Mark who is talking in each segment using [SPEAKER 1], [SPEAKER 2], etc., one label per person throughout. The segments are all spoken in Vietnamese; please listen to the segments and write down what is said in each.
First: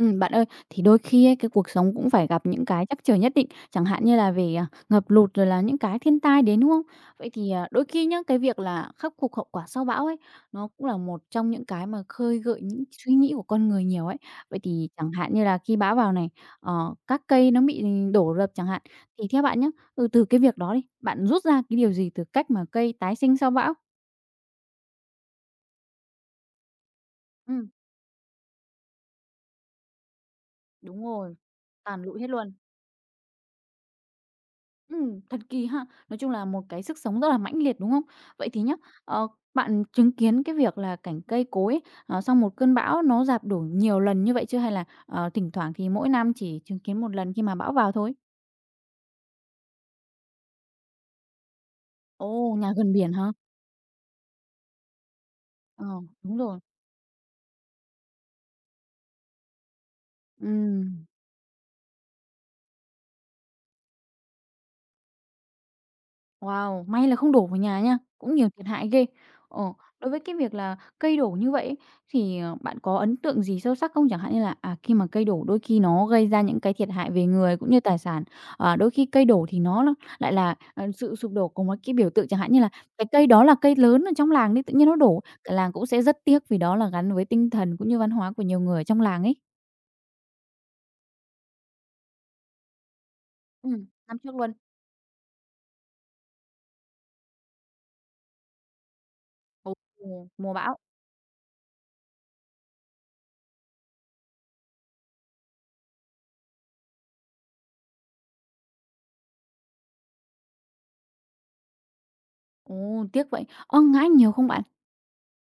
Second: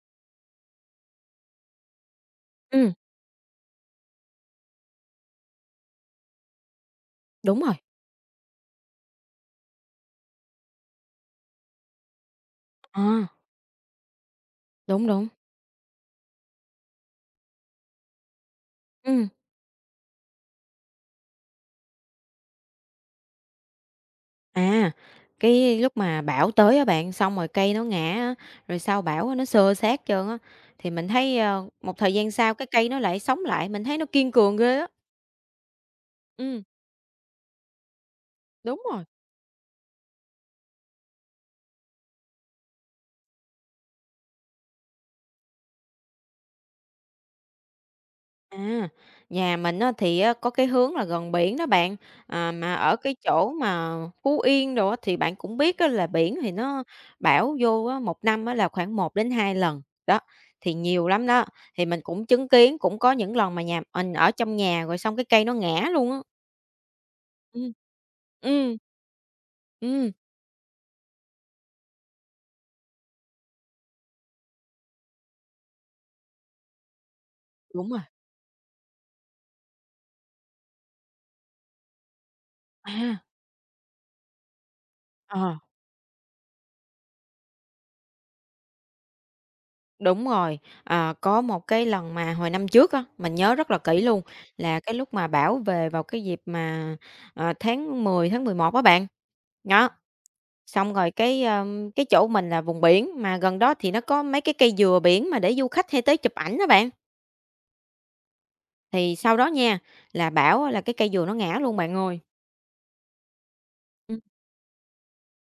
[SPEAKER 1] Bạn ơi, thì đôi khi ấy, cái cuộc sống cũng phải gặp những cái
[SPEAKER 2] Ừm,
[SPEAKER 1] trắc trở nhất định, chẳng hạn như là về, ngập lụt rồi là những cái thiên tai đến, đúng không? Vậy thì,
[SPEAKER 2] đúng rồi.
[SPEAKER 1] đôi khi nhá, cái việc là khắc phục hậu quả sau bão ấy, nó cũng là một trong những cái mà khơi gợi những
[SPEAKER 2] Ờ,
[SPEAKER 1] suy nghĩ của con người nhiều ấy. Vậy thì
[SPEAKER 2] đúng,
[SPEAKER 1] chẳng
[SPEAKER 2] đúng.
[SPEAKER 1] hạn như là khi bão vào này, các cây nó bị đổ rập chẳng hạn, thì
[SPEAKER 2] Ừm,
[SPEAKER 1] theo bạn nhá, từ cái việc đó đi, bạn rút ra cái điều gì từ cách mà cây tái sinh sau bão?
[SPEAKER 2] à, cái lúc mà bão tới á bạn, xong rồi
[SPEAKER 1] Ừm,
[SPEAKER 2] cây nó ngã á, rồi sau bão á nó xơ xác trơn á, thì
[SPEAKER 1] đúng
[SPEAKER 2] mình
[SPEAKER 1] rồi,
[SPEAKER 2] thấy, ơ, một
[SPEAKER 1] tàn
[SPEAKER 2] thời
[SPEAKER 1] lụi
[SPEAKER 2] gian
[SPEAKER 1] hết luôn.
[SPEAKER 2] sau cái cây nó lại sống lại, mình thấy nó kiên cường ghê á.
[SPEAKER 1] Thật kỳ ha! Nói chung là
[SPEAKER 2] Ừm,
[SPEAKER 1] một cái sức sống rất là mãnh liệt, đúng không? Vậy thì nhá,
[SPEAKER 2] đúng rồi.
[SPEAKER 1] ờ, bạn chứng kiến cái việc là cảnh cây cối ấy, sau một cơn bão nó rạp đổ nhiều lần như vậy chưa? Hay là, thỉnh thoảng thì mỗi năm chỉ chứng kiến một lần khi mà bão vào thôi?
[SPEAKER 2] À, nhà mình á thì á có cái hướng là gần biển đó bạn, à,
[SPEAKER 1] Ồ, nhà
[SPEAKER 2] mà
[SPEAKER 1] gần
[SPEAKER 2] ở
[SPEAKER 1] biển
[SPEAKER 2] cái
[SPEAKER 1] hả?
[SPEAKER 2] chỗ mà Phú Yên đồ á thì bạn cũng biết
[SPEAKER 1] Ờ,
[SPEAKER 2] á là biển
[SPEAKER 1] đúng
[SPEAKER 2] thì
[SPEAKER 1] rồi.
[SPEAKER 2] nó bão vô á, 1 năm á là khoảng một đến hai lần, đó, thì
[SPEAKER 1] Ừm.
[SPEAKER 2] nhiều lắm đó. Thì mình cũng chứng kiến, cũng có những lần mà nhà mình ở trong nhà rồi xong cái cây nó ngã luôn á.
[SPEAKER 1] Wow, may là không đổ vào
[SPEAKER 2] Ừm.
[SPEAKER 1] nhà nha, cũng nhiều thiệt
[SPEAKER 2] Ừm.
[SPEAKER 1] hại ghê. Ờ, đối
[SPEAKER 2] Ừm,
[SPEAKER 1] với cái việc là cây đổ như vậy ấy, thì, bạn có ấn tượng gì sâu sắc không? Chẳng hạn như là, khi mà cây đổ đôi khi nó gây ra những cái thiệt hại về người cũng như
[SPEAKER 2] đúng
[SPEAKER 1] tài
[SPEAKER 2] rồi.
[SPEAKER 1] sản, đôi khi cây đổ thì nó lại là, sự sụp đổ của một cái biểu tượng, chẳng hạn như là cái
[SPEAKER 2] À,
[SPEAKER 1] cây đó là cây lớn ở trong làng đi, tự nhiên nó đổ, cả
[SPEAKER 2] ờ.
[SPEAKER 1] làng cũng sẽ rất tiếc vì đó là gắn với tinh thần cũng như văn hóa của nhiều người ở trong làng ấy.
[SPEAKER 2] Đúng rồi, à, có một cái lần mà hồi năm trước á, mình nhớ rất là kỹ
[SPEAKER 1] Năm
[SPEAKER 2] luôn,
[SPEAKER 1] trước luôn.
[SPEAKER 2] là cái lúc mà bảo về vào cái dịp mà, tháng 10 tháng 11 á bạn.
[SPEAKER 1] Ồ,
[SPEAKER 2] Đó,
[SPEAKER 1] mùa bão.
[SPEAKER 2] xong rồi cái chỗ mình là vùng biển, mà gần đó thì nó có mấy cái cây dừa biển mà để du khách hay tới chụp ảnh đó bạn. Thì sau đó nha, là bảo á là cái cây dừa nó ngã luôn bạn ơi.
[SPEAKER 1] Ồ, tiếc vậy. Ơ, ngã nhiều không bạn?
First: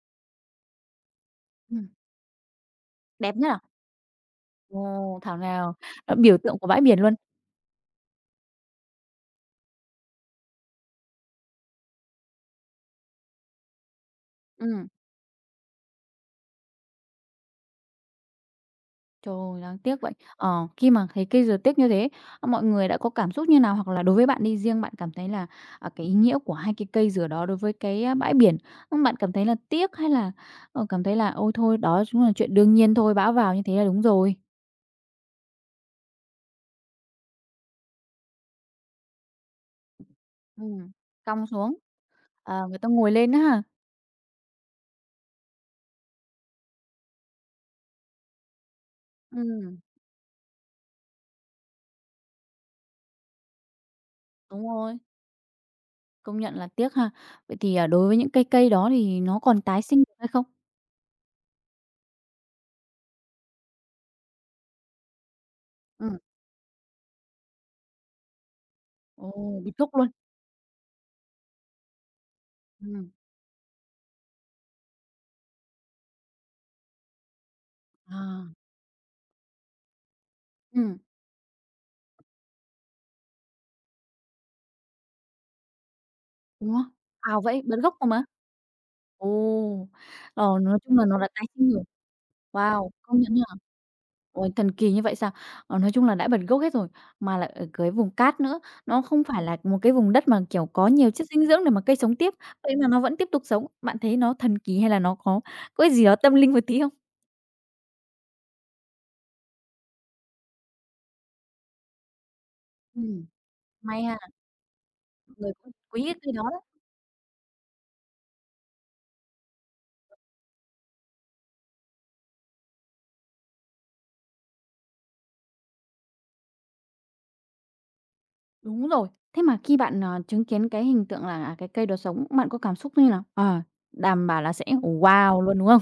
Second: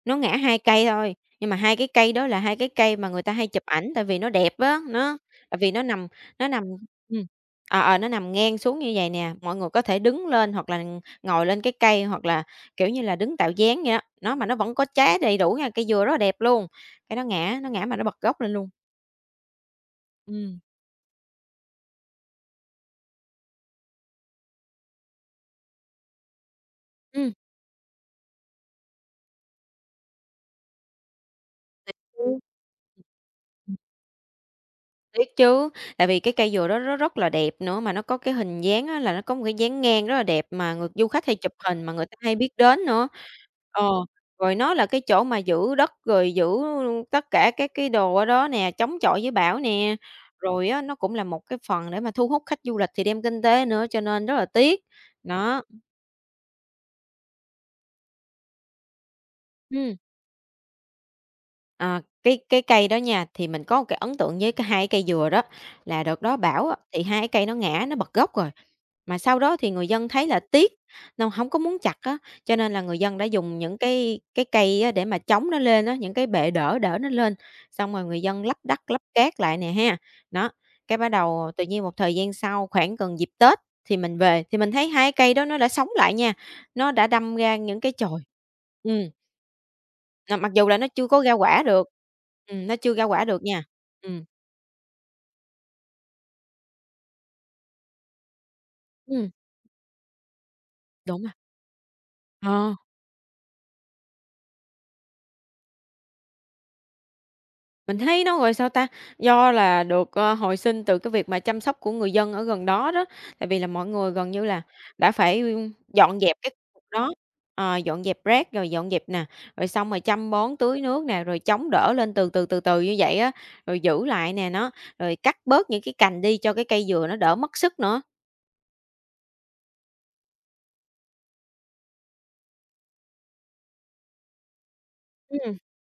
[SPEAKER 2] Nó ngã 2 cây thôi, nhưng mà hai cái
[SPEAKER 1] Ừm,
[SPEAKER 2] cây đó là 2 cái cây mà người ta
[SPEAKER 1] đẹp
[SPEAKER 2] hay
[SPEAKER 1] nhất à?
[SPEAKER 2] chụp ảnh tại vì nó đẹp á,
[SPEAKER 1] Ồ, thảo
[SPEAKER 2] tại vì
[SPEAKER 1] nào nó biểu
[SPEAKER 2] nó
[SPEAKER 1] tượng
[SPEAKER 2] nằm
[SPEAKER 1] của bãi biển luôn.
[SPEAKER 2] ừm, nó nằm ngang xuống như vầy nè, mọi người có thể đứng lên hoặc là ngồi lên cái cây hoặc là, kiểu như là, đứng tạo dáng vậy đó. Nó mà nó vẫn có
[SPEAKER 1] Ừm,
[SPEAKER 2] trái đầy đủ nha, cây dừa rất là đẹp luôn, cái nó ngã mà nó bật gốc lên luôn.
[SPEAKER 1] trời ơi, đáng tiếc vậy.
[SPEAKER 2] Ừm,
[SPEAKER 1] Ờ, khi mà thấy cây dừa tiếc như thế, mọi người đã có cảm xúc như nào? Hoặc là đối với bạn đi, riêng bạn cảm thấy là, cái ý nghĩa của hai cái cây dừa
[SPEAKER 2] ừm.
[SPEAKER 1] đó đối với cái, bãi biển, bạn cảm thấy là tiếc hay là, cảm thấy là "Ôi, thôi, đó cũng là chuyện đương nhiên thôi, bão vào như thế là đúng rồi."
[SPEAKER 2] Tiếc chứ, tại vì cái cây dừa đó nó rất là đẹp nữa, mà nó có cái hình dáng á là nó có một cái dáng ngang rất là đẹp mà người
[SPEAKER 1] Ừm,
[SPEAKER 2] du khách hay
[SPEAKER 1] cong
[SPEAKER 2] chụp
[SPEAKER 1] xuống,
[SPEAKER 2] hình mà người ta hay biết
[SPEAKER 1] người
[SPEAKER 2] đến
[SPEAKER 1] ta
[SPEAKER 2] nữa.
[SPEAKER 1] ngồi lên đó ha?
[SPEAKER 2] Ờ, rồi nó là cái chỗ mà giữ đất, rồi giữ tất cả các cái đồ ở đó nè, chống chọi với bão
[SPEAKER 1] Ừm,
[SPEAKER 2] nè, rồi á nó cũng là một cái phần để mà thu hút khách du lịch thì đem kinh tế nữa, cho nên rất là
[SPEAKER 1] đúng
[SPEAKER 2] tiếc.
[SPEAKER 1] rồi,
[SPEAKER 2] Đó,
[SPEAKER 1] công nhận là tiếc ha. Vậy thì, đối với những cây cây đó thì nó còn tái
[SPEAKER 2] ừm.
[SPEAKER 1] sinh được hay không?
[SPEAKER 2] Ờ, cái cây đó nha, thì mình có một cái ấn tượng với cái hai cây dừa đó, là
[SPEAKER 1] Ừm,
[SPEAKER 2] đợt đó bão á, thì hai cái cây nó ngã, nó bật gốc rồi. Mà sau đó
[SPEAKER 1] ồ,
[SPEAKER 2] thì
[SPEAKER 1] bị
[SPEAKER 2] người
[SPEAKER 1] thúc
[SPEAKER 2] dân
[SPEAKER 1] luôn.
[SPEAKER 2] thấy là tiếc, nên hổng có muốn chặt á, cho nên là người
[SPEAKER 1] Ừm.
[SPEAKER 2] dân đã dùng những cái cây á để mà chống nó lên á, những cái bệ đỡ đỡ nó lên, xong rồi người dân
[SPEAKER 1] À,
[SPEAKER 2] lấp đất, lấp cát lại nè ha. Đó, cái
[SPEAKER 1] ừm.
[SPEAKER 2] bắt đầu tự nhiên một thời gian sau, khoảng gần dịp Tết thì mình về, thì mình thấy hai cây đó nó đã sống lại nha,
[SPEAKER 1] Đúng không?
[SPEAKER 2] nó đã đâm
[SPEAKER 1] Ao
[SPEAKER 2] ra
[SPEAKER 1] vậy, bật
[SPEAKER 2] những cái
[SPEAKER 1] gốc rồi
[SPEAKER 2] chồi
[SPEAKER 1] mà.
[SPEAKER 2] ừ
[SPEAKER 1] Ồ,
[SPEAKER 2] là mặc dù là
[SPEAKER 1] nói
[SPEAKER 2] nó
[SPEAKER 1] chung là
[SPEAKER 2] chưa
[SPEAKER 1] nó
[SPEAKER 2] có
[SPEAKER 1] đã
[SPEAKER 2] ra
[SPEAKER 1] tái
[SPEAKER 2] quả
[SPEAKER 1] sinh rồi.
[SPEAKER 2] được, nó
[SPEAKER 1] Wow,
[SPEAKER 2] chưa ra
[SPEAKER 1] công
[SPEAKER 2] quả
[SPEAKER 1] nhận nha.
[SPEAKER 2] được nha. Ừm,
[SPEAKER 1] Ôi, thần kỳ như vậy sao? Ờ, nói chung là đã bật gốc hết rồi, mà lại ở cái vùng cát nữa, nó không
[SPEAKER 2] ừm,
[SPEAKER 1] phải là một cái vùng đất mà, kiểu, có nhiều
[SPEAKER 2] đúng
[SPEAKER 1] chất
[SPEAKER 2] rồi.
[SPEAKER 1] dinh dưỡng để mà cây sống tiếp,
[SPEAKER 2] Ờ,
[SPEAKER 1] vậy mà nó vẫn tiếp tục sống. Bạn thấy nó thần kỳ hay là nó có cái gì đó tâm linh một tí không?
[SPEAKER 2] mình thấy nó, gọi sao ta, do là được, hồi sinh từ cái việc mà chăm sóc của người dân ở gần đó đó,
[SPEAKER 1] Ừm.
[SPEAKER 2] tại vì là mọi
[SPEAKER 1] May
[SPEAKER 2] người
[SPEAKER 1] ha,
[SPEAKER 2] gần như là đã
[SPEAKER 1] mọi
[SPEAKER 2] phải,
[SPEAKER 1] người
[SPEAKER 2] ưm,
[SPEAKER 1] cũng quý cái
[SPEAKER 2] dọn
[SPEAKER 1] cây
[SPEAKER 2] dẹp
[SPEAKER 1] đó
[SPEAKER 2] cái
[SPEAKER 1] đấy.
[SPEAKER 2] khu vực đó, ờ, dọn dẹp rác rồi dọn dẹp nè, rồi xong rồi chăm bón tưới nước nè, rồi chống đỡ lên từ từ, từ từ như vậy á, rồi giữ lại nè, rồi cắt bớt những cái cành đi cho cái cây dừa nó đỡ mất sức nữa.
[SPEAKER 1] Đúng rồi. Thế mà khi bạn, chứng kiến cái hình tượng là, cái cây đó sống, bạn có cảm xúc như nào? Ờ, đảm bảo là sẽ "Wow"
[SPEAKER 2] Ừm.
[SPEAKER 1] luôn, đúng không?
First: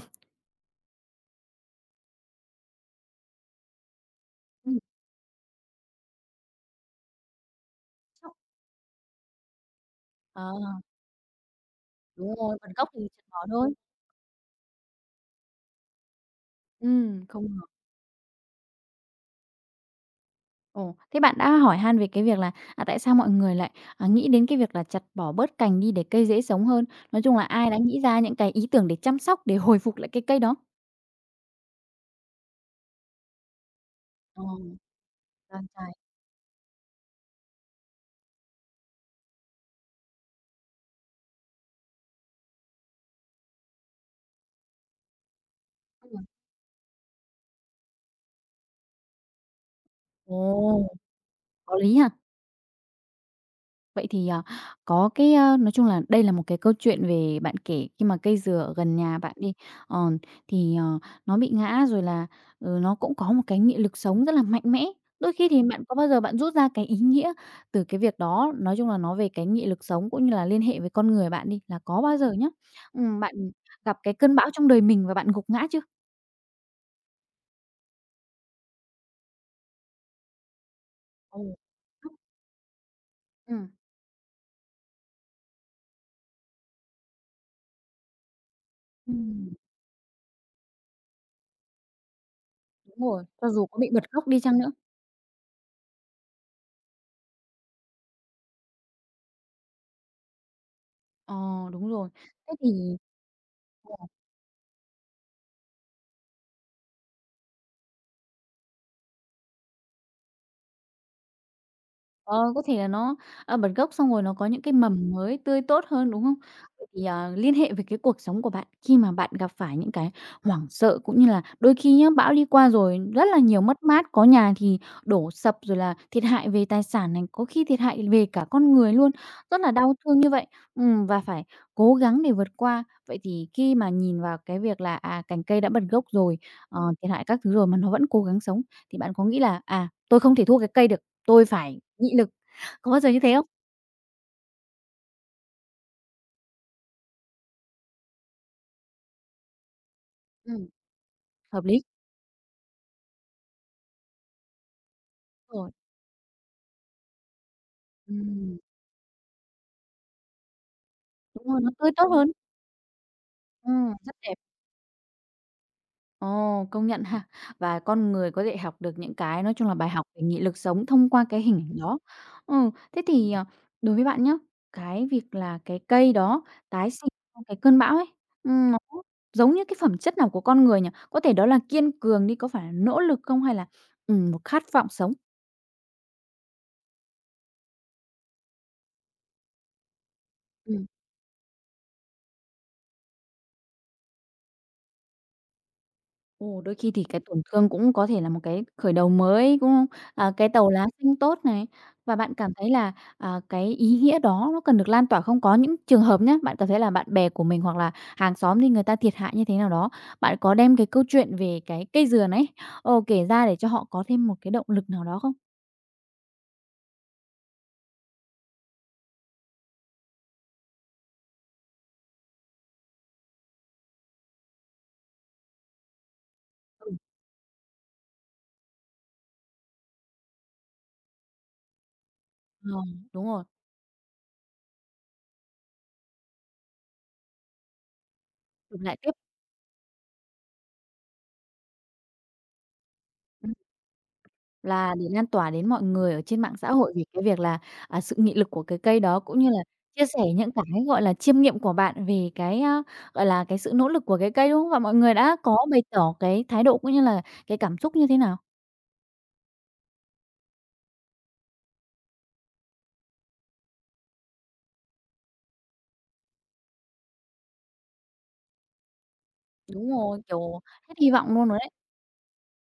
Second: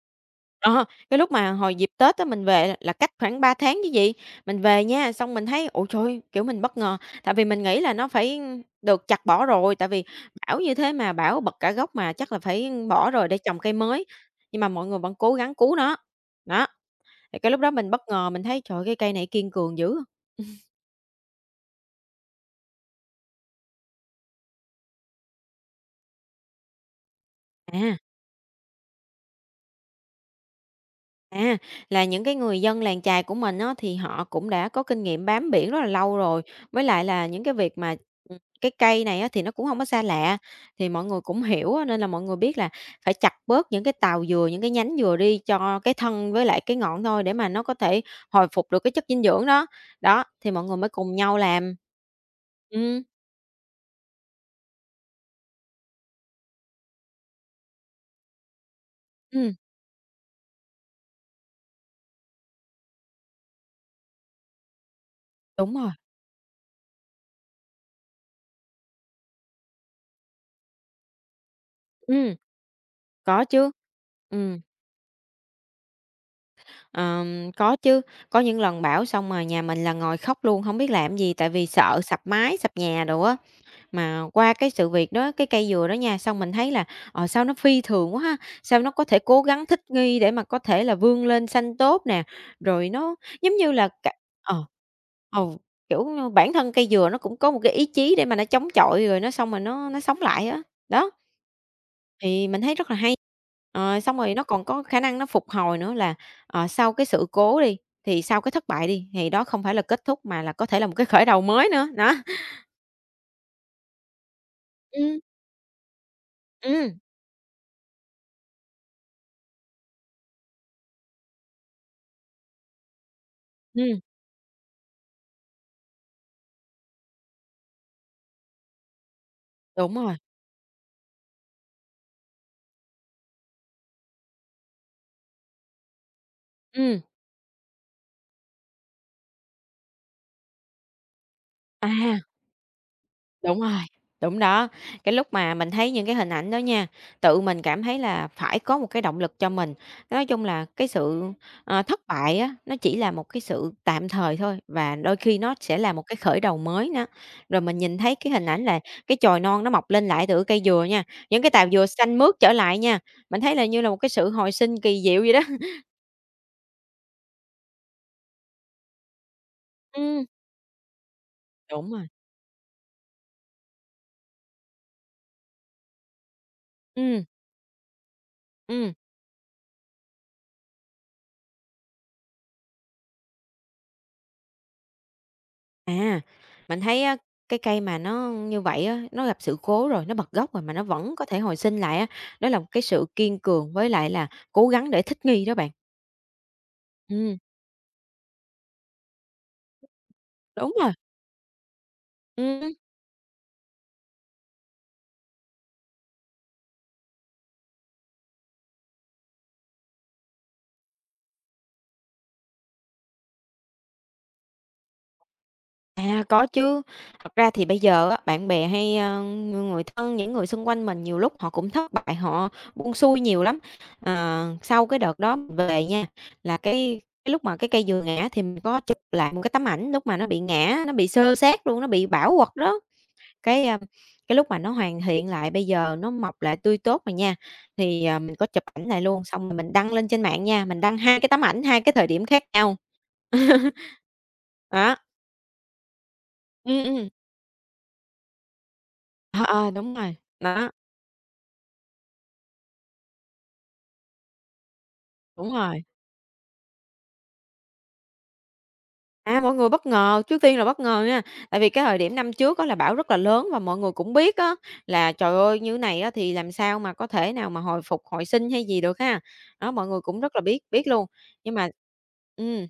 [SPEAKER 2] Ờ, cái lúc mà hồi dịp Tết á, mình về là cách khoảng 3 tháng chứ gì. Mình
[SPEAKER 1] Ừm,
[SPEAKER 2] về nha, xong mình thấy, ôi trời ơi, kiểu, mình bất ngờ, tại vì mình nghĩ là nó
[SPEAKER 1] sốc.
[SPEAKER 2] phải được chặt bỏ rồi, tại vì
[SPEAKER 1] Ờ,
[SPEAKER 2] bão như thế mà bão bật cả gốc mà chắc
[SPEAKER 1] đúng
[SPEAKER 2] là
[SPEAKER 1] rồi, bật
[SPEAKER 2] phải
[SPEAKER 1] gốc thì
[SPEAKER 2] bỏ
[SPEAKER 1] chật
[SPEAKER 2] rồi để
[SPEAKER 1] bỏ
[SPEAKER 2] trồng cây
[SPEAKER 1] thôi.
[SPEAKER 2] mới, nhưng mà mọi người vẫn cố gắng cứu nó. Đó, thì
[SPEAKER 1] Không
[SPEAKER 2] cái lúc
[SPEAKER 1] hợp.
[SPEAKER 2] đó mình bất ngờ, mình thấy, trời ơi, cái cây này kiên cường dữ.
[SPEAKER 1] Ồ, thế bạn đã hỏi han về cái việc là, tại sao mọi người lại, nghĩ đến cái việc là chặt bỏ bớt cành đi để cây dễ sống hơn? Nói chung là ai đã
[SPEAKER 2] À.
[SPEAKER 1] nghĩ ra những cái ý tưởng để chăm sóc, để hồi phục lại cái cây đó?
[SPEAKER 2] À, là những cái người dân làng chài của mình á, thì họ
[SPEAKER 1] Ờ,
[SPEAKER 2] cũng đã có kinh nghiệm bám
[SPEAKER 1] giàn
[SPEAKER 2] biển rất là
[SPEAKER 1] trải.
[SPEAKER 2] lâu rồi, với lại là những cái việc mà, cái cây này á, thì nó cũng không có xa lạ, thì mọi người cũng hiểu á, nên là mọi người biết là phải chặt bớt những cái tàu dừa, những cái nhánh dừa đi cho cái
[SPEAKER 1] Ừm.
[SPEAKER 2] thân với lại cái ngọn thôi để mà nó có thể hồi phục được cái chất dinh dưỡng đó. Đó, thì mọi người mới
[SPEAKER 1] Ồ!
[SPEAKER 2] cùng nhau làm.
[SPEAKER 1] Có lý ha?
[SPEAKER 2] Ừm,
[SPEAKER 1] Vậy thì, có cái, nói chung là đây là một cái câu chuyện về bạn kể khi mà cây dừa ở gần nhà bạn
[SPEAKER 2] ừm,
[SPEAKER 1] đi, ờ, thì, nó bị ngã rồi là, nó cũng có một cái nghị lực sống rất là mạnh mẽ. Đôi khi thì
[SPEAKER 2] đúng
[SPEAKER 1] bạn
[SPEAKER 2] rồi,
[SPEAKER 1] có bao giờ bạn rút ra cái ý nghĩa từ cái việc đó, nói chung là nó về cái nghị lực sống cũng như là liên hệ với con người bạn đi, là có bao giờ
[SPEAKER 2] ừm,
[SPEAKER 1] nhá, bạn
[SPEAKER 2] có chứ.
[SPEAKER 1] gặp cái cơn bão
[SPEAKER 2] Ừm.
[SPEAKER 1] trong đời mình và bạn gục ngã chưa?
[SPEAKER 2] Có chứ, có những lần bão xong mà nhà mình là ngồi khóc luôn, không biết làm gì
[SPEAKER 1] Ồ.
[SPEAKER 2] tại vì sợ sập mái, sập nhà đồ á.
[SPEAKER 1] Ừm.
[SPEAKER 2] Mà qua cái sự việc đó, cái cây dừa đó nha, xong mình thấy là, sao nó phi thường quá ha, sao nó có thể cố
[SPEAKER 1] Ừm.
[SPEAKER 2] gắng thích nghi để mà có thể là vươn lên xanh tốt nè, rồi
[SPEAKER 1] Đúng
[SPEAKER 2] nó
[SPEAKER 1] rồi, cho
[SPEAKER 2] giống
[SPEAKER 1] dù
[SPEAKER 2] như
[SPEAKER 1] có
[SPEAKER 2] là
[SPEAKER 1] bị bật khóc đi chăng
[SPEAKER 2] ờ,
[SPEAKER 1] nữa.
[SPEAKER 2] ừ, kiểu, như bản thân cây dừa nó cũng có một cái ý chí để mà nó chống chọi rồi nó xong mà nó sống lại á, đó.
[SPEAKER 1] Ờ, đúng rồi.
[SPEAKER 2] Thì
[SPEAKER 1] Thế
[SPEAKER 2] mình thấy rất là
[SPEAKER 1] thì.
[SPEAKER 2] hay. Ờ, xong rồi nó còn có khả năng nó phục hồi nữa là, ờ, sau cái sự cố đi, thì sau cái thất bại đi, thì đó không phải là kết thúc mà là có thể là một cái khởi đầu mới nữa, đó.
[SPEAKER 1] Ờ, có thể là nó, bật gốc xong rồi nó có những cái mầm
[SPEAKER 2] Ừm.
[SPEAKER 1] mới tươi tốt hơn, đúng không? Vậy
[SPEAKER 2] Ừm,
[SPEAKER 1] thì, liên hệ với cái cuộc sống của bạn, khi mà bạn gặp phải những cái hoảng sợ cũng như là đôi khi nhá, bão đi qua rồi rất là nhiều mất
[SPEAKER 2] ừm,
[SPEAKER 1] mát, có nhà thì đổ sập rồi là thiệt hại về tài sản này, có khi thiệt hại về cả con người luôn, rất là
[SPEAKER 2] đúng
[SPEAKER 1] đau
[SPEAKER 2] rồi,
[SPEAKER 1] thương như vậy, và phải cố gắng để vượt qua. Vậy thì khi mà nhìn vào cái việc là, cành cây đã bật gốc rồi,
[SPEAKER 2] ừm,
[SPEAKER 1] thiệt hại các thứ rồi mà nó vẫn cố gắng sống, thì bạn có nghĩ là "À, tôi không thể thua cái cây được." Tôi phải nghị lực.
[SPEAKER 2] à.
[SPEAKER 1] Có bao giờ như thế không?
[SPEAKER 2] Đúng rồi, đúng đó. Cái lúc mà mình thấy những cái hình ảnh đó nha, tự mình cảm thấy là phải có một cái động lực cho mình. Nói chung là
[SPEAKER 1] Ừm.
[SPEAKER 2] cái sự,
[SPEAKER 1] Hợp lý,
[SPEAKER 2] ờ, thất bại á, nó chỉ là một cái sự tạm thời thôi và đôi khi nó
[SPEAKER 1] rồi.
[SPEAKER 2] sẽ là một cái khởi đầu mới nữa. Rồi mình nhìn thấy cái hình
[SPEAKER 1] Ừm.
[SPEAKER 2] ảnh là cái chồi non nó mọc lên lại từ cây dừa nha, những
[SPEAKER 1] Đúng
[SPEAKER 2] cái
[SPEAKER 1] rồi,
[SPEAKER 2] tàu
[SPEAKER 1] nó
[SPEAKER 2] dừa
[SPEAKER 1] tươi tốt
[SPEAKER 2] xanh
[SPEAKER 1] hơn.
[SPEAKER 2] mướt trở lại nha, mình thấy là như là
[SPEAKER 1] Ừm.
[SPEAKER 2] một cái
[SPEAKER 1] Rất
[SPEAKER 2] sự
[SPEAKER 1] đẹp.
[SPEAKER 2] hồi sinh kỳ diệu vậy đó.
[SPEAKER 1] Ồ, công nhận ha. Và con người có thể học được những cái nói chung là bài học về
[SPEAKER 2] Ừm,
[SPEAKER 1] nghị lực sống thông qua cái hình ảnh
[SPEAKER 2] đúng
[SPEAKER 1] đó.
[SPEAKER 2] rồi,
[SPEAKER 1] Ừ, thế thì, đối với bạn nhá, cái việc là cái cây đó tái sinh
[SPEAKER 2] ừm,
[SPEAKER 1] sau cái cơn bão ấy, nó
[SPEAKER 2] ừm.
[SPEAKER 1] giống như cái phẩm chất nào của con người nhỉ? Có thể đó là kiên cường đi, có phải là nỗ lực không hay là, một khát vọng sống?
[SPEAKER 2] À, mình thấy á, cái cây mà nó như vậy á, nó gặp sự cố rồi, nó bật gốc rồi mà nó
[SPEAKER 1] Ừm.
[SPEAKER 2] vẫn có thể hồi sinh lại á, đó là một cái sự kiên cường với lại là cố gắng để thích nghi đó bạn.
[SPEAKER 1] Ồ, đôi khi thì cái
[SPEAKER 2] Ừm,
[SPEAKER 1] tổn thương cũng có thể là một cái khởi đầu mới, đúng không? À, cái tàu
[SPEAKER 2] đúng
[SPEAKER 1] lá
[SPEAKER 2] rồi,
[SPEAKER 1] xanh tốt này và bạn cảm thấy
[SPEAKER 2] ừm.
[SPEAKER 1] là, cái ý nghĩa đó nó cần được lan tỏa không? Có những trường hợp nhé bạn cảm thấy là bạn bè của mình hoặc là hàng xóm thì người ta thiệt hại như thế nào đó, bạn có đem cái câu chuyện về cái cây dừa này, kể ra để cho họ có thêm một cái động lực nào đó không?
[SPEAKER 2] À, có chứ. Thật ra thì bây giờ á, bạn bè hay, ơ, người thân, những người xung quanh mình nhiều lúc họ cũng thất bại, họ buông xuôi nhiều lắm. Ờ, sau cái đợt đó mình về nha, là
[SPEAKER 1] Ừ.
[SPEAKER 2] cái lúc mà cái cây vừa ngã thì mình có chụp lại một cái tấm ảnh lúc mà nó bị ngã, nó bị xơ xác luôn, nó bị bảo quật
[SPEAKER 1] Ờ,
[SPEAKER 2] đó.
[SPEAKER 1] đúng rồi,
[SPEAKER 2] Cái, a, cái lúc mà nó hoàn thiện lại bây giờ nó mọc lại tươi tốt rồi nha, thì, à, mình có chụp
[SPEAKER 1] chụp
[SPEAKER 2] ảnh
[SPEAKER 1] lại.
[SPEAKER 2] lại luôn, xong rồi mình đăng lên trên mạng nha, mình đăng 2 cái tấm ảnh, 2 cái thời điểm khác nhau.
[SPEAKER 1] Ừm. Là
[SPEAKER 2] Đó,
[SPEAKER 1] để lan tỏa đến mọi người ở trên mạng xã
[SPEAKER 2] ừm,
[SPEAKER 1] hội về
[SPEAKER 2] ừm,
[SPEAKER 1] cái việc là, sự nghị lực của cái cây đó, cũng
[SPEAKER 2] ờ,
[SPEAKER 1] như là
[SPEAKER 2] ờ, đúng
[SPEAKER 1] chia
[SPEAKER 2] rồi,
[SPEAKER 1] sẻ những cái,
[SPEAKER 2] đó,
[SPEAKER 1] gọi là, chiêm nghiệm của bạn về cái, gọi là, cái sự nỗ lực của cái cây, đúng không? Và mọi người đã
[SPEAKER 2] đúng
[SPEAKER 1] có
[SPEAKER 2] rồi.
[SPEAKER 1] bày tỏ cái thái độ cũng như là cái cảm xúc như thế nào?
[SPEAKER 2] À, mọi người bất ngờ, trước tiên là bất ngờ nha, tại vì cái thời điểm năm trước á là bão rất là lớn và mọi người cũng biết á là, trời ơi, như này á thì làm sao mà có thể nào mà hồi phục, hồi sinh hay gì được ha. Đó, mọi
[SPEAKER 1] Đúng
[SPEAKER 2] người cũng
[SPEAKER 1] rồi,
[SPEAKER 2] rất là biết
[SPEAKER 1] kiểu,
[SPEAKER 2] biết
[SPEAKER 1] hết
[SPEAKER 2] luôn,
[SPEAKER 1] hy vọng luôn
[SPEAKER 2] nhưng
[SPEAKER 1] rồi
[SPEAKER 2] mà
[SPEAKER 1] đấy.
[SPEAKER 2] ừm,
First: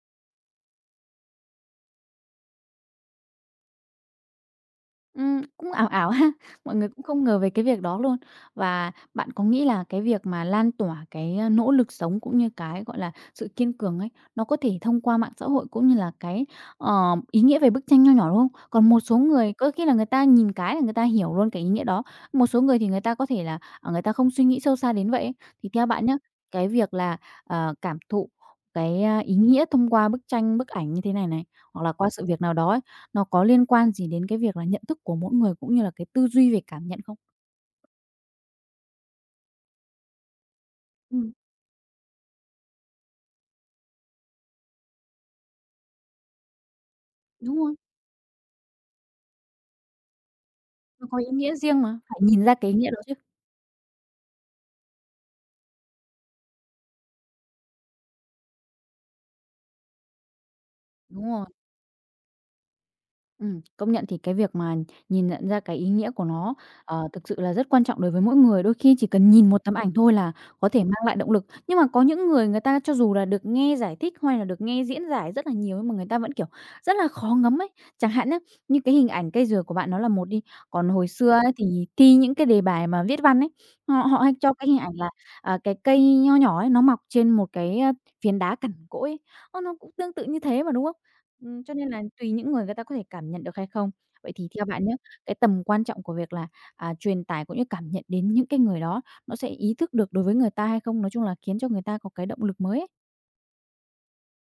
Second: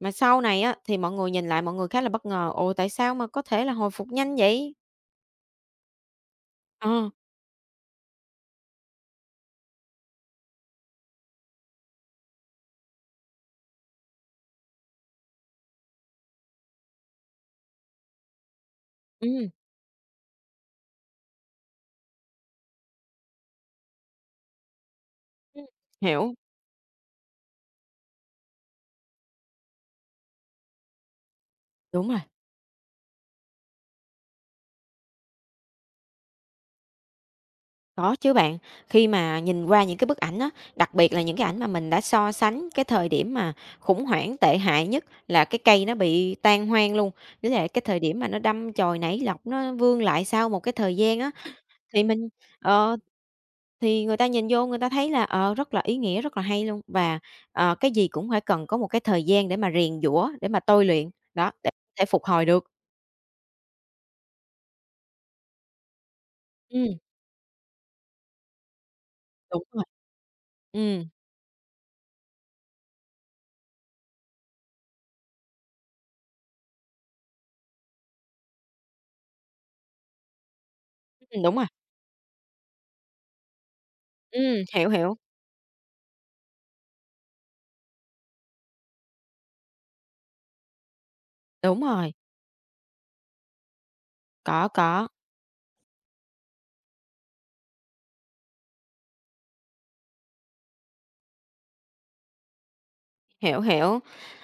[SPEAKER 2] sau này á thì mọi người nhìn lại mọi người khá là bất ngờ, "Ồ, tại sao mà có thể là hồi phục nhanh vậy?"
[SPEAKER 1] Cũng ảo ảo ha, mọi người cũng
[SPEAKER 2] Ờ,
[SPEAKER 1] không ngờ về cái việc đó luôn. Và bạn có nghĩ là cái việc mà lan tỏa cái, nỗ lực sống cũng như cái, gọi là, sự kiên cường ấy, nó có thể thông qua mạng xã hội cũng như là cái, ý nghĩa về bức tranh nho nhỏ, đúng không? Còn một số
[SPEAKER 2] ừm,
[SPEAKER 1] người có khi là người ta nhìn cái là người ta hiểu luôn cái ý nghĩa đó, một số người thì người ta có thể là, người ta không suy nghĩ sâu xa đến vậy ấy. Thì theo bạn nhé
[SPEAKER 2] hiểu,
[SPEAKER 1] cái việc là, cảm thụ cái, ý nghĩa thông qua bức tranh, bức ảnh như thế này này, hoặc là
[SPEAKER 2] đúng
[SPEAKER 1] qua
[SPEAKER 2] rồi.
[SPEAKER 1] sự việc nào đó nó có liên quan gì đến cái việc là nhận thức của mỗi người cũng như là cái tư duy về cảm nhận không?
[SPEAKER 2] Có chứ bạn, khi mà nhìn qua những cái bức ảnh á, đặc biệt là
[SPEAKER 1] Ừm,
[SPEAKER 2] những cái ảnh mà mình đã so sánh cái thời điểm mà khủng hoảng tệ hại nhất là cái cây nó bị tan hoang luôn, với
[SPEAKER 1] đúng
[SPEAKER 2] lại
[SPEAKER 1] rồi,
[SPEAKER 2] cái thời điểm mà nó đâm chồi nảy lọc, nó vương lại sau một cái thời
[SPEAKER 1] nó có
[SPEAKER 2] gian
[SPEAKER 1] ý
[SPEAKER 2] á,
[SPEAKER 1] nghĩa riêng mà.
[SPEAKER 2] thì
[SPEAKER 1] Phải
[SPEAKER 2] mình
[SPEAKER 1] nhìn ra cái ý nghĩa
[SPEAKER 2] ờ,
[SPEAKER 1] đó chứ.
[SPEAKER 2] thì người ta nhìn vô người ta thấy là, ờ, rất là ý nghĩa, rất là hay luôn. Và, ờ, cái gì cũng phải cần có một cái thời gian để mà rèn giũa, để mà tôi luyện,
[SPEAKER 1] Đúng rồi.
[SPEAKER 2] đó, để có thể phục hồi được.
[SPEAKER 1] Công nhận thì cái việc mà nhìn nhận ra cái ý nghĩa của nó,
[SPEAKER 2] Ừm,
[SPEAKER 1] thực sự là rất quan trọng đối với mỗi người. Đôi khi chỉ cần nhìn
[SPEAKER 2] đúng
[SPEAKER 1] một tấm
[SPEAKER 2] rồi.
[SPEAKER 1] ảnh thôi là có thể mang
[SPEAKER 2] Ừm,
[SPEAKER 1] lại động lực. Nhưng mà có những người người ta cho dù là được nghe giải thích hay là được nghe diễn giải rất là nhiều nhưng mà người ta vẫn, kiểu, rất là khó ngấm ấy. Chẳng hạn nhá, như cái hình ảnh cây dừa của bạn nó là một đi, còn hồi xưa ấy
[SPEAKER 2] đúng rồi,
[SPEAKER 1] thì thi những cái đề bài mà viết văn ấy, họ họ hay cho
[SPEAKER 2] ừm,
[SPEAKER 1] cái hình
[SPEAKER 2] hiểu,
[SPEAKER 1] ảnh là,
[SPEAKER 2] hiểu,
[SPEAKER 1] cái cây nho nhỏ ấy, nó mọc trên một cái, phiến đá cằn cỗi ấy. Ơ, nó cũng tương tự như thế mà, đúng không? Cho
[SPEAKER 2] đúng
[SPEAKER 1] nên là
[SPEAKER 2] rồi.
[SPEAKER 1] tùy những người người ta có thể cảm nhận được hay không. Vậy thì theo bạn nhé,
[SPEAKER 2] Có,
[SPEAKER 1] cái tầm quan trọng của việc là, truyền tải cũng như cảm nhận đến những cái người đó, nó sẽ ý thức được đối với người ta hay không? Nói chung là khiến cho người ta có cái động lực mới ấy.
[SPEAKER 2] hiểu, hiểu.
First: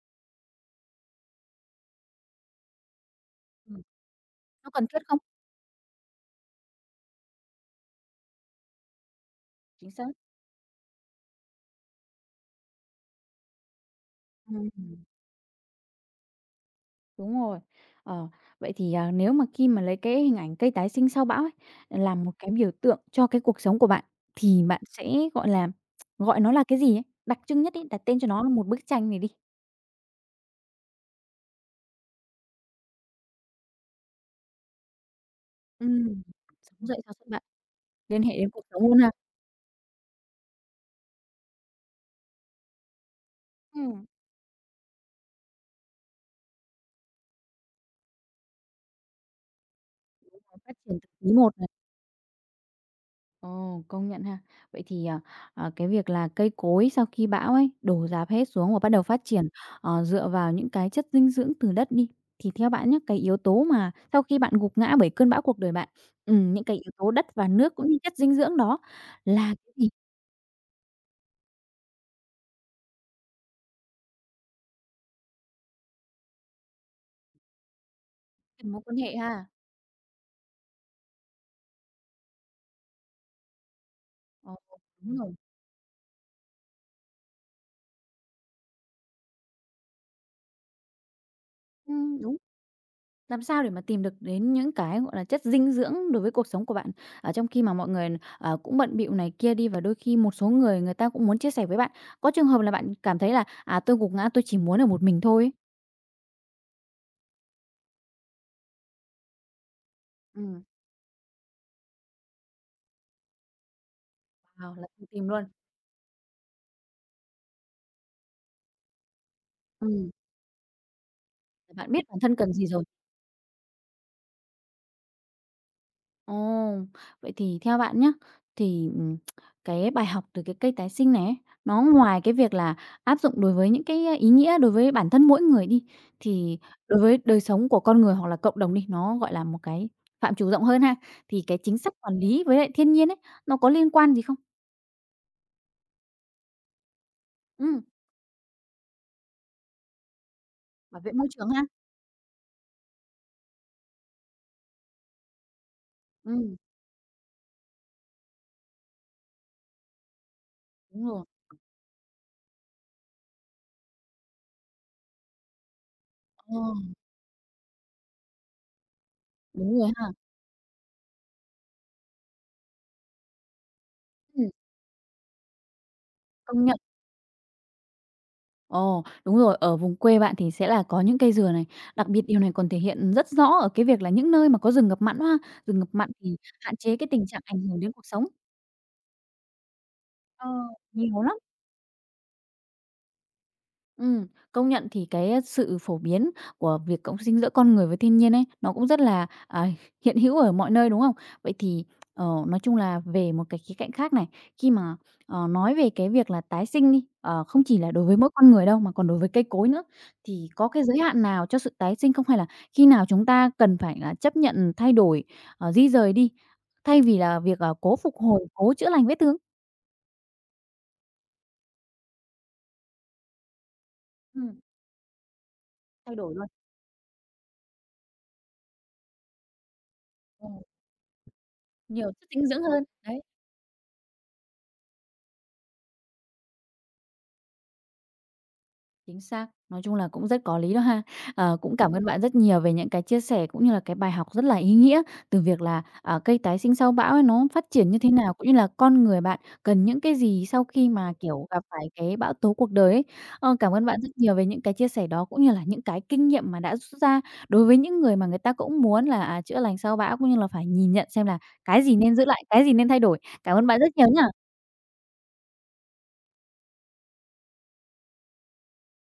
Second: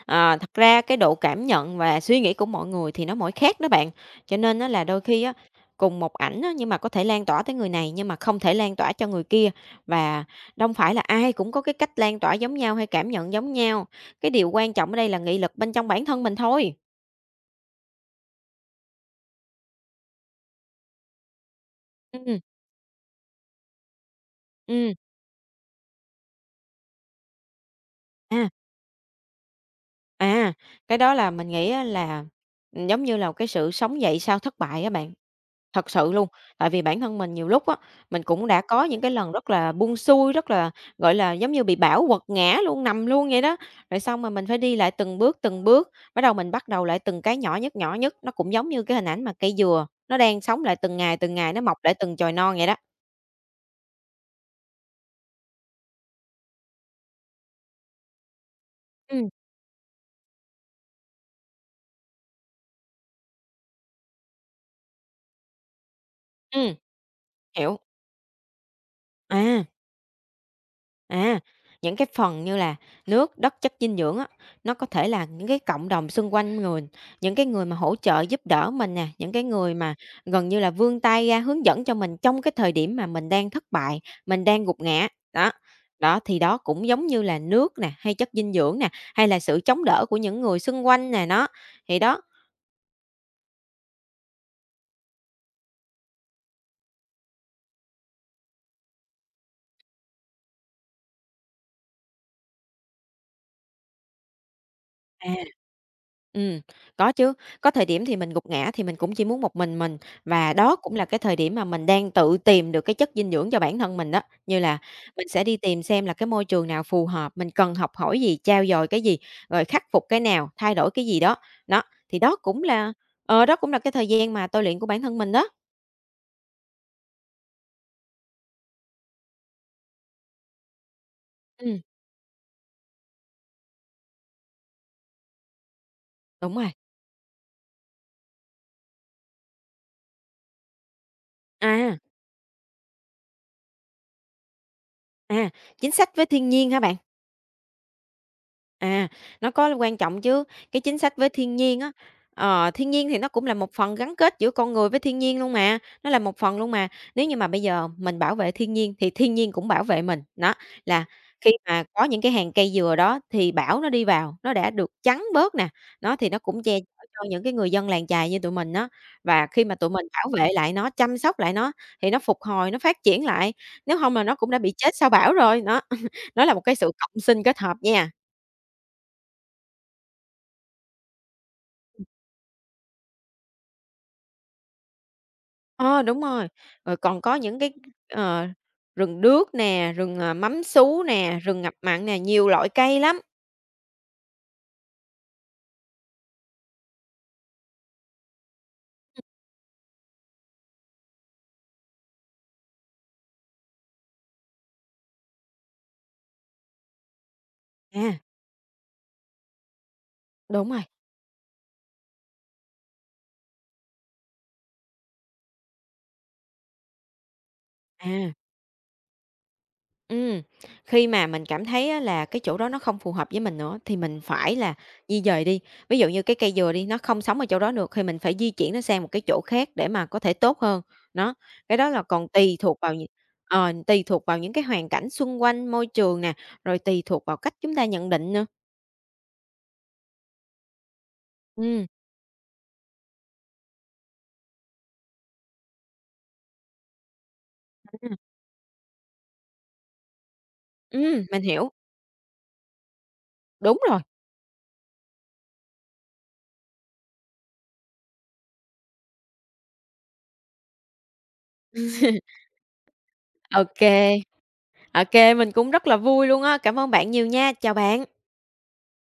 [SPEAKER 2] Thật ra cái độ cảm nhận và suy nghĩ của mọi người thì nó mỗi khác đó
[SPEAKER 1] Ừm.
[SPEAKER 2] bạn, cho nên á
[SPEAKER 1] Nó
[SPEAKER 2] là
[SPEAKER 1] cần thiết
[SPEAKER 2] đôi
[SPEAKER 1] không?
[SPEAKER 2] khi á, cùng một ảnh á, nhưng mà có thể lan tỏa tới người này nhưng mà không thể lan tỏa cho người kia,
[SPEAKER 1] Chính xác.
[SPEAKER 2] và đâu phải là ai cũng có cái cách lan tỏa giống nhau hay cảm nhận giống nhau. Cái điều quan trọng ở
[SPEAKER 1] Ừm,
[SPEAKER 2] đây là nghị lực bên trong bản thân mình thôi.
[SPEAKER 1] đúng rồi. Ờ, vậy thì, nếu mà khi mà lấy cái hình ảnh cây tái sinh sau bão ấy, làm một
[SPEAKER 2] Ừ,
[SPEAKER 1] cái biểu tượng cho cái cuộc sống của bạn, thì bạn
[SPEAKER 2] ừm,
[SPEAKER 1] sẽ, gọi là, gọi nó là cái gì ấy? Đặc trưng nhất ấy, đặt tên cho nó là
[SPEAKER 2] à.
[SPEAKER 1] một bức tranh này đi.
[SPEAKER 2] À, cái đó là mình nghĩ á là, ừ, giống như là một cái sự sống dậy sau thất bại á bạn, thật sự
[SPEAKER 1] Ừm.
[SPEAKER 2] luôn. Tại vì
[SPEAKER 1] Sống dậy
[SPEAKER 2] bản
[SPEAKER 1] sau
[SPEAKER 2] thân
[SPEAKER 1] cơn
[SPEAKER 2] mình
[SPEAKER 1] bão.
[SPEAKER 2] nhiều lúc á, mình
[SPEAKER 1] Liên hệ
[SPEAKER 2] cũng
[SPEAKER 1] đến
[SPEAKER 2] đã
[SPEAKER 1] cuộc sống
[SPEAKER 2] có
[SPEAKER 1] luôn
[SPEAKER 2] những cái
[SPEAKER 1] ha?
[SPEAKER 2] lần rất là buông xuôi, rất là, gọi là, giống như bị bão quật ngã luôn, nằm luôn vậy đó. Rồi
[SPEAKER 1] Ừm.
[SPEAKER 2] xong mà mình phải đi lại từng bước, bắt đầu mình bắt đầu lại từng cái nhỏ nhất, nó cũng giống như cái hình ảnh mà cây dừa, nó đang
[SPEAKER 1] Nó
[SPEAKER 2] sống
[SPEAKER 1] phát
[SPEAKER 2] lại
[SPEAKER 1] triển từ tí
[SPEAKER 2] từng ngày,
[SPEAKER 1] một
[SPEAKER 2] nó
[SPEAKER 1] này.
[SPEAKER 2] mọc lại từng chồi non vậy đó.
[SPEAKER 1] Ồ, công nhận ha. Vậy thì, cái việc là cây cối sau khi bão ấy, đổ rạp hết xuống và bắt đầu phát
[SPEAKER 2] Ừm,
[SPEAKER 1] triển, dựa vào những cái chất dinh dưỡng từ đất đi, thì theo bạn nhá, cái yếu tố mà sau khi bạn gục ngã bởi cơn bão cuộc đời bạn, những
[SPEAKER 2] ừm,
[SPEAKER 1] cái yếu tố đất và nước
[SPEAKER 2] hiểu.
[SPEAKER 1] cũng như chất dinh dưỡng đó là
[SPEAKER 2] À.
[SPEAKER 1] cái gì?
[SPEAKER 2] À, những cái phần như là nước, đất, chất dinh dưỡng á, nó có thể là những cái cộng đồng xung quanh người những cái người mà hỗ trợ giúp
[SPEAKER 1] Cái
[SPEAKER 2] đỡ
[SPEAKER 1] mối
[SPEAKER 2] mình
[SPEAKER 1] quan
[SPEAKER 2] nè,
[SPEAKER 1] hệ
[SPEAKER 2] những cái
[SPEAKER 1] ha?
[SPEAKER 2] người mà gần như là vươn tay ra hướng dẫn cho mình trong cái thời điểm mà mình đang thất bại, mình
[SPEAKER 1] Ồ,
[SPEAKER 2] đang gục ngã.
[SPEAKER 1] đúng rồi.
[SPEAKER 2] Đó. Đó thì đó cũng giống như là nước nè, hay chất dinh dưỡng nè, hay là sự chống đỡ của những người xung quanh nè, nó. Thì đó
[SPEAKER 1] Đúng. Làm sao để mà tìm được đến những cái, gọi là, chất dinh dưỡng đối với cuộc sống của bạn, ở trong khi mà mọi người, cũng bận bịu này kia đi và đôi khi một số người người ta cũng muốn chia sẻ với bạn. Có trường hợp là bạn cảm thấy là, tôi gục ngã, tôi chỉ muốn ở một mình
[SPEAKER 2] à.
[SPEAKER 1] thôi ấy.
[SPEAKER 2] Ừm, có chứ. Có thời điểm thì mình gục ngã thì mình cũng chỉ muốn một mình, và
[SPEAKER 1] Ừm,
[SPEAKER 2] đó cũng là cái thời điểm mà mình đang tự tìm được cái chất dinh dưỡng cho bản thân mình đó. Như
[SPEAKER 1] wow,
[SPEAKER 2] là
[SPEAKER 1] là không
[SPEAKER 2] mình
[SPEAKER 1] tìm
[SPEAKER 2] sẽ
[SPEAKER 1] luôn.
[SPEAKER 2] đi tìm xem là cái môi trường nào phù hợp, mình cần học hỏi gì, trau dồi cái gì, rồi khắc phục
[SPEAKER 1] Ừm,
[SPEAKER 2] cái nào, thay đổi cái gì đó. Đó,
[SPEAKER 1] bạn biết
[SPEAKER 2] thì
[SPEAKER 1] bản
[SPEAKER 2] đó
[SPEAKER 1] thân cần
[SPEAKER 2] cũng
[SPEAKER 1] gì rồi.
[SPEAKER 2] là đó cũng là cái thời gian mà tôi luyện của bản thân mình đó.
[SPEAKER 1] Ồ, vậy thì theo bạn nhé, thì, cái bài học từ cái cây tái sinh này ấy,
[SPEAKER 2] Ừm,
[SPEAKER 1] nó ngoài cái việc là áp dụng đối với những cái ý nghĩa đối với bản thân mỗi người đi,
[SPEAKER 2] đúng
[SPEAKER 1] thì
[SPEAKER 2] rồi.
[SPEAKER 1] đối với đời sống của con người hoặc là cộng đồng đi, nó, gọi là, một cái phạm trù rộng hơn ha, thì cái chính sách
[SPEAKER 2] À,
[SPEAKER 1] quản lý với lại thiên nhiên ấy, nó có liên quan gì không?
[SPEAKER 2] à, chính sách với thiên nhiên hả bạn?
[SPEAKER 1] Ừm,
[SPEAKER 2] À, nó có quan trọng chứ, cái chính
[SPEAKER 1] bảo vệ
[SPEAKER 2] sách
[SPEAKER 1] môi
[SPEAKER 2] với
[SPEAKER 1] trường
[SPEAKER 2] thiên
[SPEAKER 1] ha.
[SPEAKER 2] nhiên á, thiên nhiên thì nó cũng là một phần gắn kết giữa con người với thiên nhiên luôn mà, nó là một
[SPEAKER 1] Ừm,
[SPEAKER 2] phần luôn mà. Nếu như mà bây giờ mình bảo vệ thiên nhiên thì thiên nhiên cũng bảo vệ mình. Đó, là
[SPEAKER 1] đúng rồi.
[SPEAKER 2] khi mà có những cái hàng cây dừa đó thì bão nó đi vào, nó đã được chắn bớt nè, nó thì nó
[SPEAKER 1] Ờ,
[SPEAKER 2] cũng che chở cho những cái người dân làng chài như tụi mình đó. Và khi mà
[SPEAKER 1] đúng
[SPEAKER 2] tụi
[SPEAKER 1] rồi
[SPEAKER 2] mình
[SPEAKER 1] ha.
[SPEAKER 2] bảo vệ lại nó, chăm sóc lại nó thì nó phục hồi, nó phát triển lại, nếu không là nó cũng
[SPEAKER 1] Ừm,
[SPEAKER 2] đã bị chết sau bão rồi. Đó, nó là một
[SPEAKER 1] công
[SPEAKER 2] cái
[SPEAKER 1] nhận.
[SPEAKER 2] sự cộng sinh kết hợp nha.
[SPEAKER 1] Ồ, đúng rồi, ở vùng quê bạn thì sẽ là có những cây dừa này. Đặc biệt điều này còn thể hiện rất rõ ở cái việc là những nơi mà có rừng ngập mặn ha. Rừng ngập
[SPEAKER 2] Ờ,
[SPEAKER 1] mặn
[SPEAKER 2] đúng
[SPEAKER 1] thì
[SPEAKER 2] rồi.
[SPEAKER 1] hạn
[SPEAKER 2] Rồi
[SPEAKER 1] chế cái
[SPEAKER 2] còn
[SPEAKER 1] tình
[SPEAKER 2] có
[SPEAKER 1] trạng
[SPEAKER 2] những
[SPEAKER 1] ảnh
[SPEAKER 2] cái,
[SPEAKER 1] hưởng đến cuộc sống.
[SPEAKER 2] ờ, rừng đước nè, rừng, à,
[SPEAKER 1] Ờ,
[SPEAKER 2] mắm sú
[SPEAKER 1] nhiều lắm.
[SPEAKER 2] nè, rừng ngập mặn nè, nhiều loại cây lắm.
[SPEAKER 1] Công nhận thì cái sự phổ biến của việc cộng sinh giữa con người với thiên nhiên ấy, nó cũng rất là, hiện hữu ở mọi nơi, đúng không? Vậy thì, nói chung là về một cái khía cạnh khác này, khi mà, nói về cái việc là tái sinh đi, ờ, không chỉ là đối với
[SPEAKER 2] À,
[SPEAKER 1] mỗi con người đâu mà còn đối với cây cối nữa, thì có
[SPEAKER 2] đúng rồi,
[SPEAKER 1] cái giới hạn nào cho sự tái sinh không? Hay là khi nào chúng ta cần phải là chấp nhận thay đổi, di rời đi, thay vì là việc, cố phục
[SPEAKER 2] à,
[SPEAKER 1] hồi, cố chữa lành vết thương?
[SPEAKER 2] ừm, khi mà mình cảm thấy á là cái chỗ đó nó không phù hợp với mình nữa thì mình phải
[SPEAKER 1] Ừm,
[SPEAKER 2] là di dời đi. Ví dụ
[SPEAKER 1] thay
[SPEAKER 2] như
[SPEAKER 1] đổi
[SPEAKER 2] cái
[SPEAKER 1] luôn,
[SPEAKER 2] cây dừa đi, nó không sống ở chỗ đó được thì mình phải di chuyển nó sang một cái chỗ khác để mà có thể tốt
[SPEAKER 1] ừm,
[SPEAKER 2] hơn. Nó cái đó là
[SPEAKER 1] nhiều
[SPEAKER 2] còn
[SPEAKER 1] chất dinh
[SPEAKER 2] tùy
[SPEAKER 1] dưỡng
[SPEAKER 2] thuộc
[SPEAKER 1] hơn,
[SPEAKER 2] vào những
[SPEAKER 1] đấy.
[SPEAKER 2] tùy thuộc vào những cái hoàn cảnh xung quanh, môi trường nè, rồi tùy thuộc vào cách chúng ta nhận định nữa.
[SPEAKER 1] Chính xác, nói chung là cũng rất có lý đó ha. Ờ, cũng
[SPEAKER 2] Ừm,
[SPEAKER 1] cảm ơn bạn rất nhiều về những cái chia sẻ cũng như là cái bài học rất là ý nghĩa từ việc là, cây tái sinh sau bão ấy nó phát triển như thế
[SPEAKER 2] ừm,
[SPEAKER 1] nào, cũng như là con người bạn cần những cái gì sau khi mà,
[SPEAKER 2] mình
[SPEAKER 1] kiểu, gặp
[SPEAKER 2] hiểu.
[SPEAKER 1] phải cái bão tố cuộc đời ấy. Ờ, cảm
[SPEAKER 2] Đúng
[SPEAKER 1] ơn
[SPEAKER 2] rồi,
[SPEAKER 1] bạn rất nhiều về những cái chia sẻ đó, cũng như là những cái kinh nghiệm mà đã rút ra đối với những người mà người ta cũng muốn là, chữa lành sau bão, cũng như là phải nhìn nhận xem là cái gì nên giữ lại, cái gì nên thay đổi. Cảm
[SPEAKER 2] ok
[SPEAKER 1] ơn
[SPEAKER 2] ok
[SPEAKER 1] bạn rất nhiều nhá.
[SPEAKER 2] mình cũng rất là vui luôn á. Cảm ơn bạn nhiều nha, chào bạn.